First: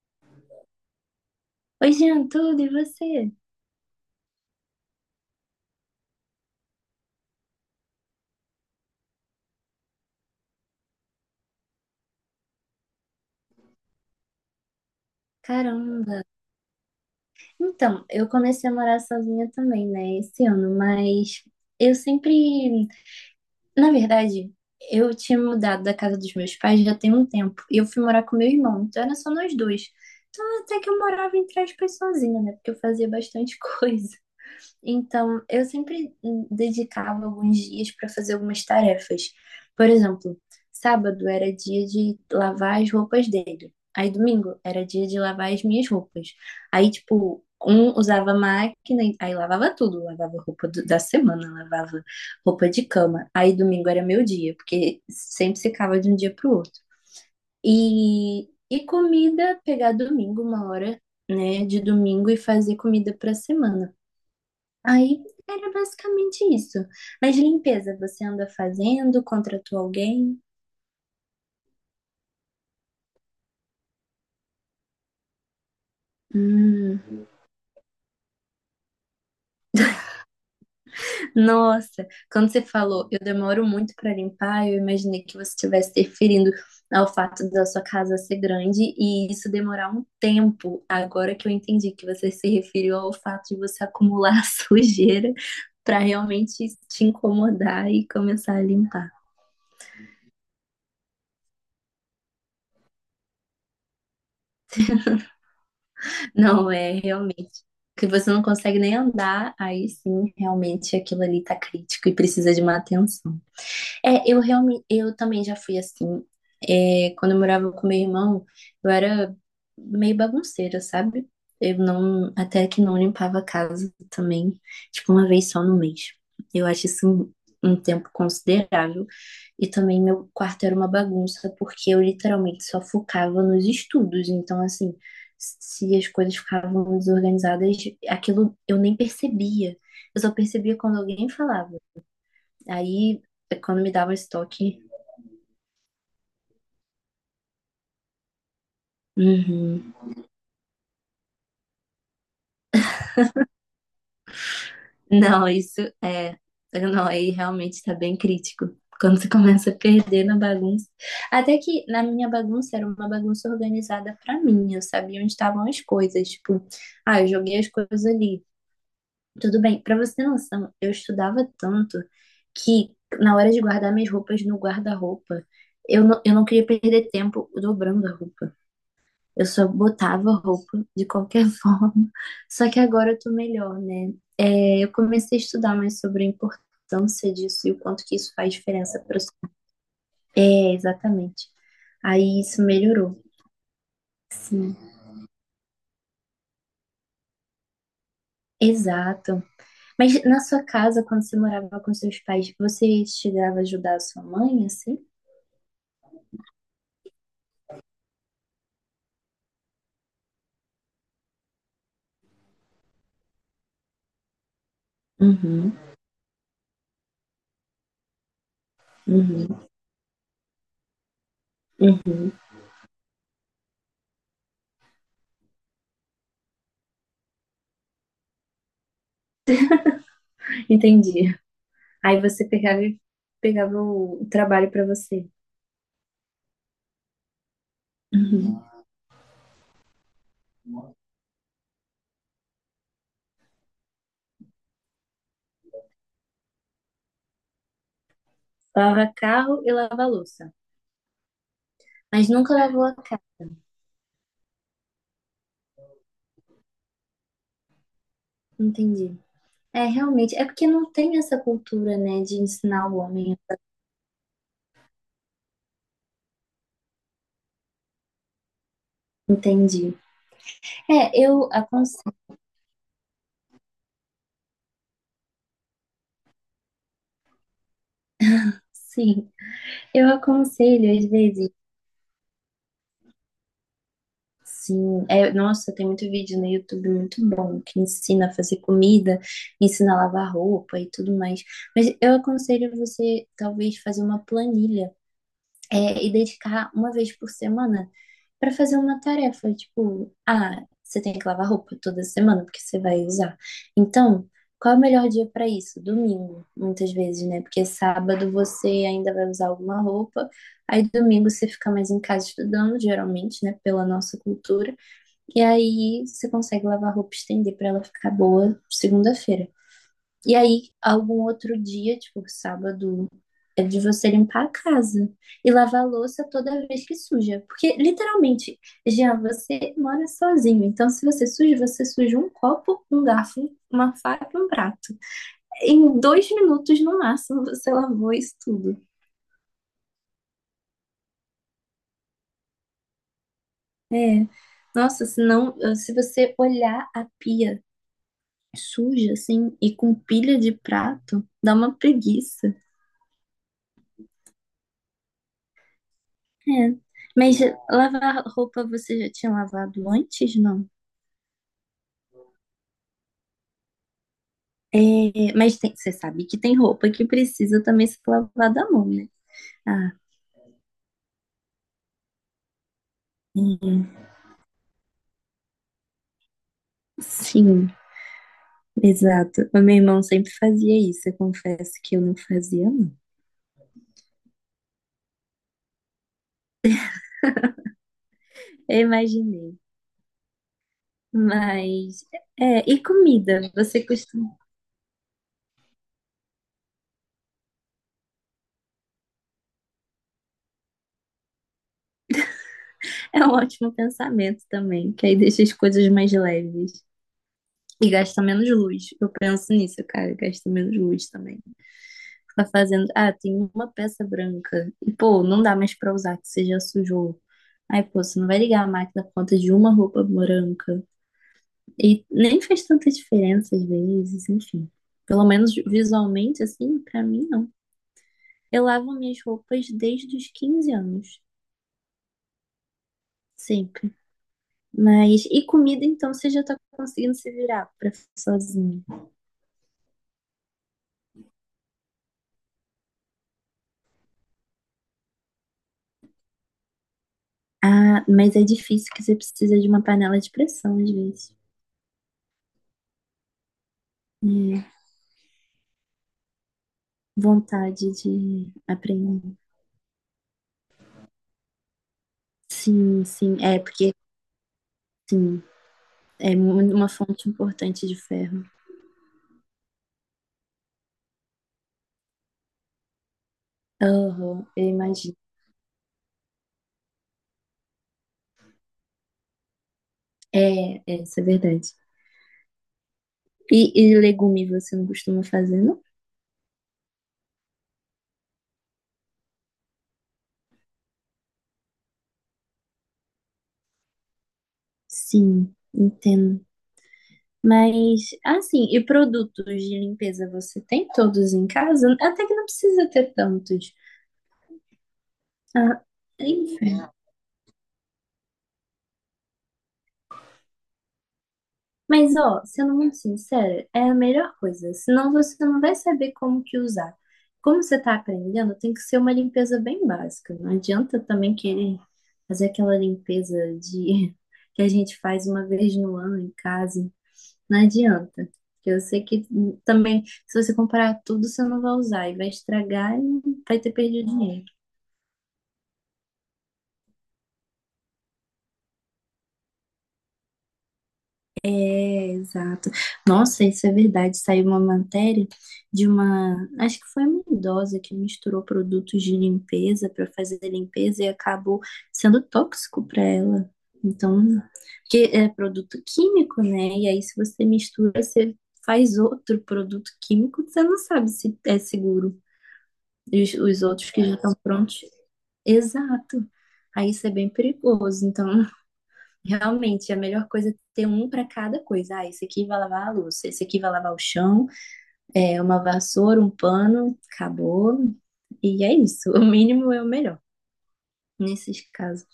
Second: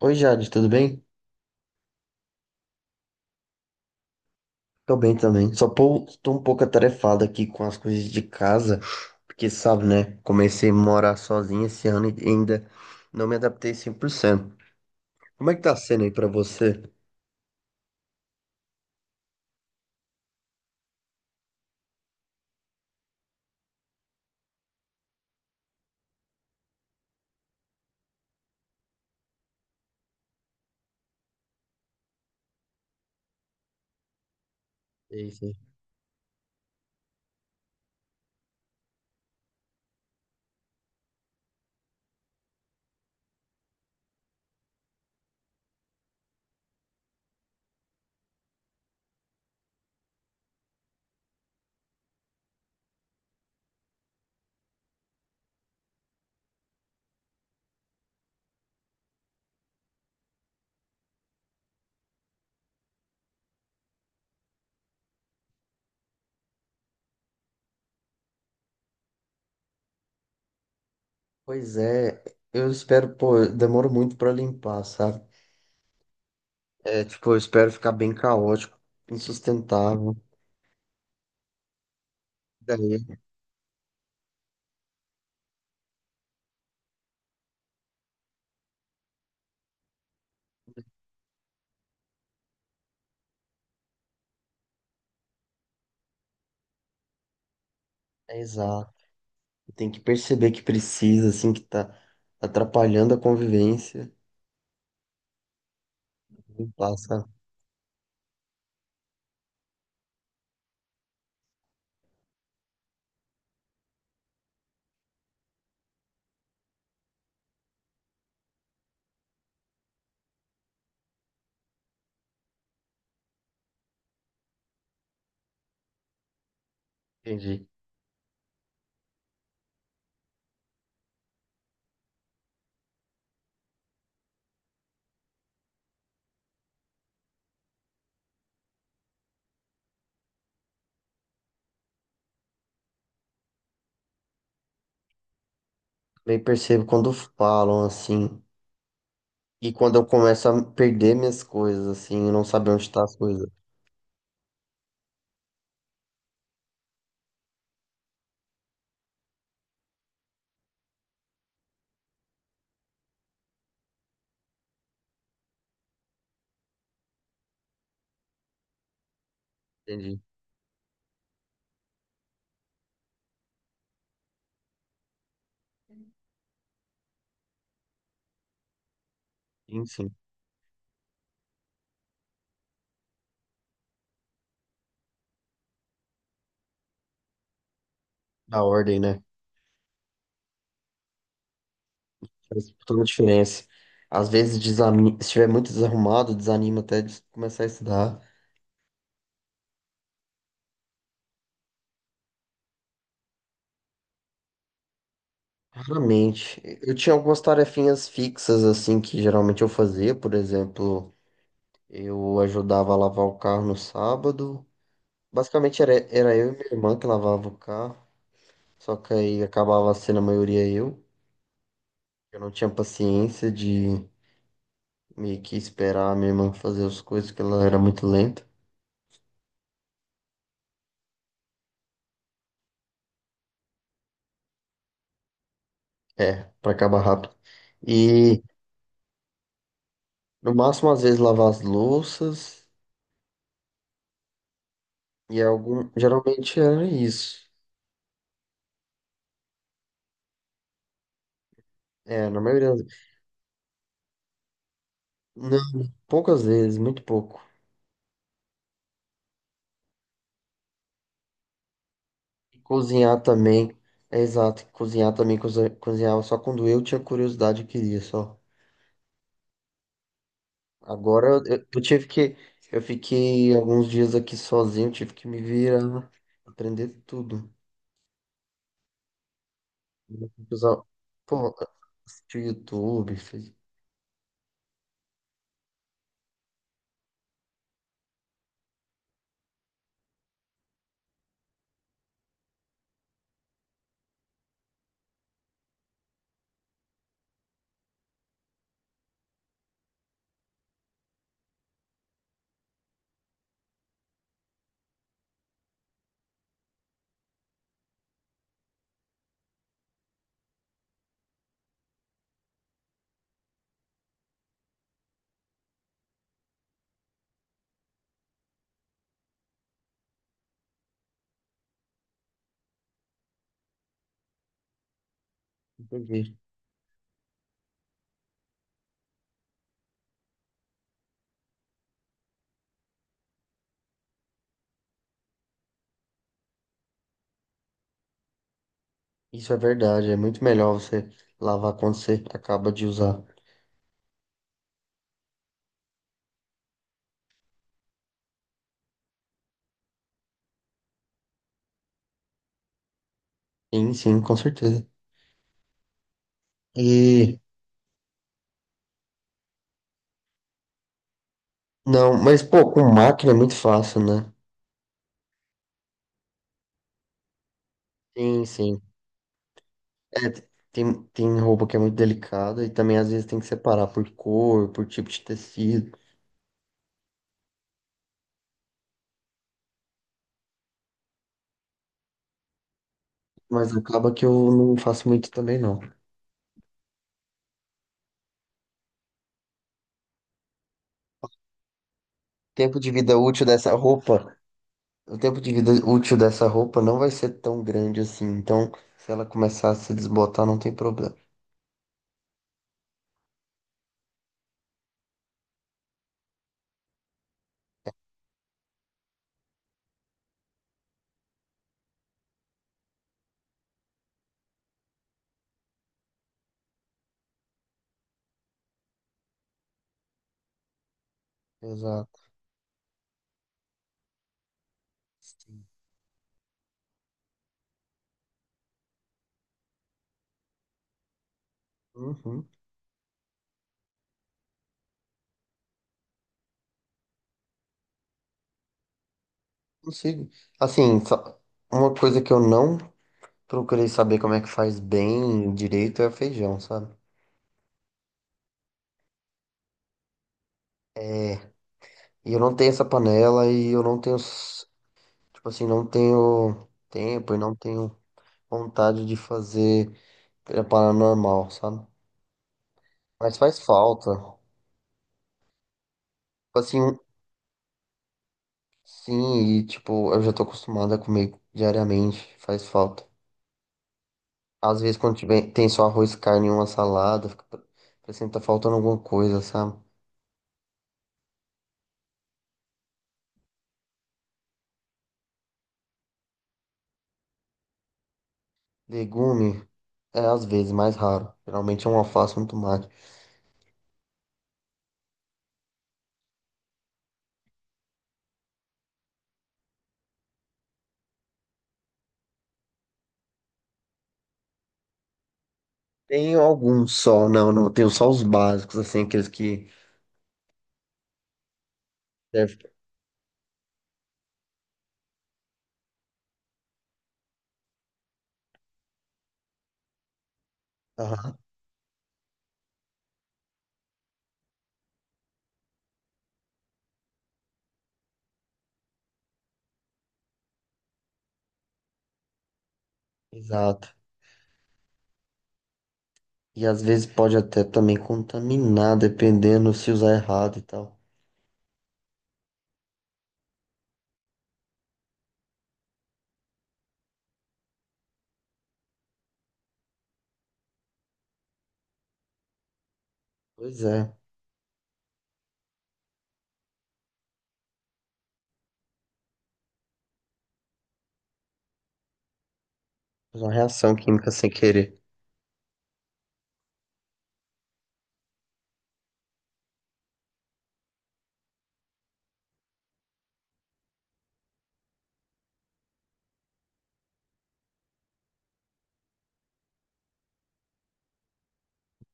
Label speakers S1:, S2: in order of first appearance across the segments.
S1: Oi, Jade, tudo bem?
S2: Oi, Jean, tudo e você?
S1: Tô bem também. Tô um pouco atarefado aqui com as coisas de casa, porque sabe, né? Comecei a morar sozinho esse ano e ainda não me adaptei 100%. Como é que tá sendo aí
S2: Caramba!
S1: pra você?
S2: Então, eu comecei a morar sozinha também, né, esse ano, mas eu sempre. Na verdade, eu tinha mudado da casa dos meus pais já tem um tempo, e eu fui morar com meu irmão, então era só nós dois. Então, até que eu morava, entre aspas, sozinha, né, porque eu fazia bastante coisa.
S1: Sei,
S2: Então,
S1: sei.
S2: eu sempre dedicava alguns dias para fazer algumas tarefas. Por exemplo, sábado era dia de lavar as roupas dele. Aí domingo era dia de lavar as minhas roupas. Aí, tipo, um usava máquina, aí lavava tudo, lavava da semana, lavava roupa de cama. Aí domingo era meu dia, porque sempre secava de um dia pro outro. E comida, pegar domingo uma hora, né, de domingo e fazer comida pra semana. Aí era basicamente isso. Mas limpeza, você anda fazendo? Contratou alguém?
S1: Pois é, eu espero, pô, eu demoro muito pra limpar, sabe?
S2: Hum,
S1: É, tipo, eu espero ficar bem caótico, insustentável.
S2: nossa, quando você falou,
S1: Daí,
S2: eu demoro muito para limpar, eu imaginei que você estivesse referindo ao fato da sua casa ser grande e isso demorar um tempo. Agora que eu entendi que você se referiu ao fato de você acumular sujeira para realmente te incomodar e
S1: é
S2: começar a
S1: exato.
S2: limpar.
S1: Tem que perceber que precisa, assim, que tá atrapalhando a convivência.
S2: Não, é
S1: Limpar, sabe?
S2: realmente. Que você não consegue nem andar, aí sim, realmente aquilo ali tá crítico e precisa de uma atenção. É, eu realmente, eu também já fui assim. É, quando eu morava com meu irmão, eu era meio bagunceira, sabe? Eu não, até que não limpava a casa também, tipo, uma vez só no mês. Eu acho isso
S1: Entendi.
S2: um tempo considerável. E também meu quarto era uma bagunça, porque eu literalmente só focava nos estudos. Então, assim, se as coisas ficavam desorganizadas, aquilo eu nem percebia. Eu só percebia quando alguém falava. Aí, quando me dava estoque.
S1: Eu percebo quando falam assim. E
S2: Uhum.
S1: quando eu começo a perder minhas coisas, assim, e não saber onde tá as coisas.
S2: Não, isso é. Não, aí realmente tá bem crítico. Quando você começa a perder na bagunça. Até que na minha bagunça era uma bagunça organizada pra mim. Eu sabia onde estavam as coisas. Tipo, ah, eu joguei as coisas ali. Tudo bem. Pra você
S1: Entendi.
S2: ter noção, eu estudava tanto que na hora de guardar minhas roupas no guarda-roupa, eu não queria perder tempo dobrando a roupa. Eu só
S1: Sim, sim.
S2: botava roupa de qualquer forma. Só que agora eu tô melhor, né? É, eu comecei a estudar mais sobre a importância disso e o quanto que isso faz
S1: Da ordem,
S2: diferença para
S1: né?
S2: É, exatamente. Aí isso
S1: Faz toda a
S2: melhorou.
S1: diferença. Às vezes,
S2: Sim,
S1: desani... se estiver muito desarrumado, desanima até de começar a estudar.
S2: exato. Mas na sua casa, quando você morava com seus pais, você chegava a ajudar a sua mãe, assim?
S1: Raramente. Eu tinha algumas tarefinhas fixas, assim, que geralmente eu fazia. Por exemplo, eu ajudava a lavar o carro no sábado.
S2: Uhum,
S1: Basicamente, era eu e minha irmã que lavava o carro. Só que aí
S2: uhum,
S1: acabava sendo a maioria eu.
S2: uhum.
S1: Eu não tinha paciência de meio que esperar a minha irmã fazer as coisas, que ela era muito lenta.
S2: Entendi. Aí você pegava, pegava o trabalho para você.
S1: É, pra acabar rápido. E
S2: Uhum.
S1: no máximo, às vezes, lavar as louças e algum. Geralmente era isso.
S2: Lava carro e lava louça.
S1: É,
S2: Mas
S1: na
S2: nunca
S1: maioria das
S2: levou a
S1: vezes.
S2: cabo,
S1: Não, poucas vezes, muito pouco.
S2: entendi. É, realmente, é porque não tem essa cultura, né, de
S1: E
S2: ensinar o
S1: cozinhar
S2: homem.
S1: também. É exato, cozinhar também, cozinhava só quando eu tinha curiosidade e queria só.
S2: Entendi. É,
S1: Agora eu,
S2: eu
S1: eu tive
S2: aconselho,
S1: que. Eu fiquei alguns dias aqui sozinho, tive que me virar, aprender tudo.
S2: sim. Eu
S1: Usar,
S2: aconselho, às vezes,
S1: pô, assistir o YouTube,
S2: sim. É, nossa, tem muito vídeo no YouTube muito bom que ensina a fazer comida, ensina a lavar roupa e tudo mais. Mas eu aconselho você, talvez, fazer uma planilha. É, e dedicar uma vez por semana para fazer uma tarefa, tipo, ah, você tem que lavar roupa toda semana porque você vai usar. Então, qual é o melhor dia para isso? Domingo, muitas vezes, né? Porque sábado você ainda vai usar alguma roupa, aí domingo você fica mais em casa estudando, geralmente, né, pela nossa cultura, e aí você consegue lavar a roupa e estender para ela ficar boa segunda-feira. E aí, algum outro dia, tipo, sábado, é de você limpar a casa e lavar a louça
S1: entendi.
S2: toda vez que suja. Porque, literalmente, Jean, você mora sozinho. Então, se você suja, você suja um copo, um garfo, uma faca e um prato. Em dois minutos, no máximo, você lavou isso tudo.
S1: Isso é verdade, é muito melhor você lavar quando você acaba de usar.
S2: É. Nossa, senão, se você olhar a pia suja, assim, e com pilha de prato, dá uma preguiça.
S1: Sim, sim, com certeza.
S2: É, mas
S1: E
S2: lavar roupa você já tinha lavado antes, não?
S1: não, mas pô, com máquina é muito fácil, né?
S2: É, você sabe que tem roupa que precisa também ser
S1: Sim,
S2: lavada à
S1: sim.
S2: mão, né? Ah,
S1: É, tem, tem roupa que é muito delicada e também às vezes tem que
S2: hum,
S1: separar por cor, por tipo de tecido.
S2: sim, exato. O meu irmão sempre fazia isso, eu confesso que eu não fazia, não.
S1: Mas acaba que eu não faço muito também, não.
S2: Eu imaginei. Mas, é,
S1: Tempo
S2: e
S1: de vida útil
S2: comida?
S1: dessa
S2: Você
S1: roupa.
S2: costuma.
S1: O tempo de vida útil dessa roupa não vai ser tão grande assim. Então, se ela começar a se desbotar, não tem problema.
S2: É um ótimo pensamento também, que aí deixa as coisas mais leves. E gasta menos luz. Eu penso nisso, cara, gasta menos luz também. Ficar fazendo, ah, tem uma peça branca. E, pô, não dá mais pra usar, que você já sujou. Aí, pô, você não vai ligar a máquina por conta de uma roupa branca. E
S1: Exato.
S2: nem faz tanta diferença às vezes, enfim. Pelo menos visualmente, assim, pra mim, não. Eu lavo minhas roupas desde os 15 anos,
S1: Uhum.
S2: sempre. Mas, e comida, então, você já tá conseguindo se virar pra sozinho.
S1: Consigo. Assim, só uma coisa que eu não procurei saber como é que faz bem direito é feijão, sabe?
S2: Ah, mas é difícil que você precisa de uma panela de pressão, às vezes.
S1: E eu não tenho essa panela e eu não tenho,
S2: É,
S1: tipo assim, não tenho tempo e não
S2: vontade
S1: tenho
S2: de
S1: vontade de
S2: aprender.
S1: fazer preparar normal, sabe?
S2: Sim,
S1: Mas
S2: sim.
S1: faz
S2: É, porque,
S1: falta. Tipo.
S2: sim, é uma
S1: Assim,
S2: fonte importante de ferro.
S1: sim, e tipo, eu já tô acostumada a comer diariamente, faz falta.
S2: Aham, eu
S1: Às vezes quando
S2: imagino.
S1: tiver, tem só arroz, carne e uma salada, fica parecendo que tá faltando alguma coisa, sabe?
S2: É, é, isso é verdade. E legume você não costuma fazer, não?
S1: Legume, é às vezes mais raro. Geralmente é um alface e um tomate.
S2: Sim, entendo. Mas, assim, e produtos de limpeza você tem todos em casa? Até que não precisa ter tantos. Ah,
S1: Tenho
S2: enfim.
S1: alguns só, não, não, tenho só os básicos, assim, aqueles que
S2: Mas, ó,
S1: servem.
S2: sendo muito sincera, é a melhor coisa. Senão você não vai saber como que usar. Como você tá aprendendo, tem que ser uma limpeza bem básica. Não adianta também
S1: Aham,
S2: querer fazer aquela limpeza de que a gente faz uma vez no ano em casa. Não adianta. Porque eu sei que também, se você comprar tudo, você não vai usar e vai estragar e vai ter
S1: exato.
S2: perdido dinheiro.
S1: E às vezes pode até também contaminar, dependendo se usar errado e tal.
S2: É, exato. Nossa, isso é verdade. Saiu uma matéria de uma, acho que foi uma idosa que misturou produtos de limpeza para fazer limpeza e acabou sendo tóxico para ela.
S1: Pois é,
S2: Então, porque é produto químico, né? E aí, se você mistura, você faz outro produto químico, você não sabe se é seguro. E os,
S1: faz uma
S2: os outros
S1: reação
S2: que já
S1: química
S2: estão
S1: sem
S2: prontos.
S1: querer.
S2: Exato. Aí isso é bem perigoso. Então, realmente, a melhor coisa é ter um para cada coisa. Ah, esse aqui vai lavar a louça, esse aqui vai lavar o chão, é uma vassoura, um pano, acabou. E é isso, o mínimo é o melhor nesses casos.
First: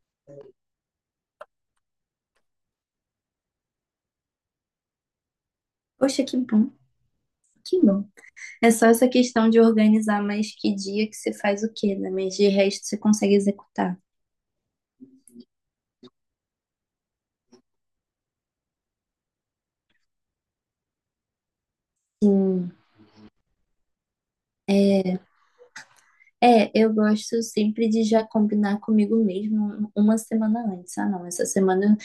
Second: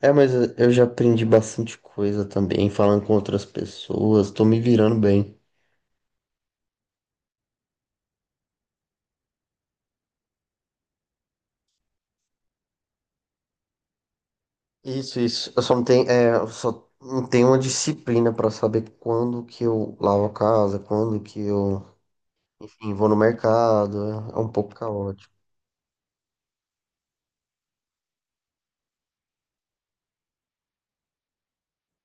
S1: É, mas eu já aprendi bastante coisa também, falando com outras pessoas, tô me virando bem.
S2: Poxa, que bom, que bom. É só essa questão de organizar mais que dia que você faz o quê, né? Mas de resto você consegue executar.
S1: Isso, isso. Eu só não tenho, é, eu só não tenho uma disciplina pra saber quando que eu lavo a casa, quando que eu,
S2: Sim.
S1: enfim, vou no mercado. É é um pouco caótico.
S2: É, eu gosto sempre de já combinar comigo mesmo uma semana antes. Ah, não, essa semana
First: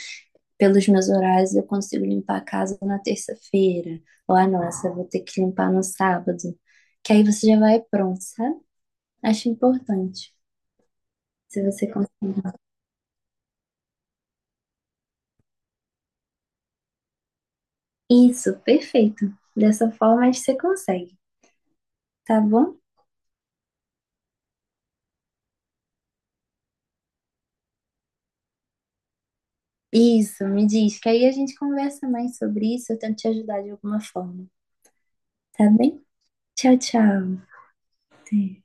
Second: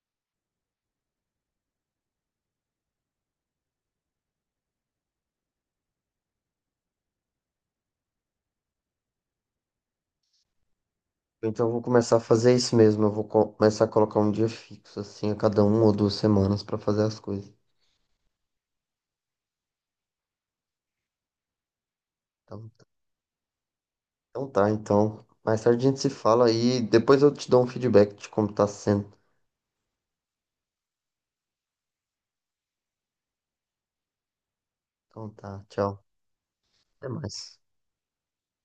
S2: pelos meus horários eu consigo limpar a casa na terça-feira. Ou, ah, nossa, eu vou ter que limpar no sábado. Que aí você já vai pronto, sabe? Acho importante, se
S1: Então eu vou
S2: você
S1: começar a
S2: conseguir.
S1: fazer isso mesmo. Eu vou começar a colocar um dia fixo, assim, a cada uma ou duas semanas pra fazer as coisas.
S2: Isso, perfeito. Dessa forma, acho que você consegue, tá
S1: Então,
S2: bom?
S1: então tá, então. Mais tarde a gente se fala e depois eu te dou um feedback de como tá sendo.
S2: Isso, me diz, que aí a gente conversa mais sobre isso, eu tento te ajudar de alguma forma,
S1: Então tá,
S2: tá
S1: tchau.
S2: bem? Tchau,
S1: Até
S2: tchau.
S1: mais.
S2: Até.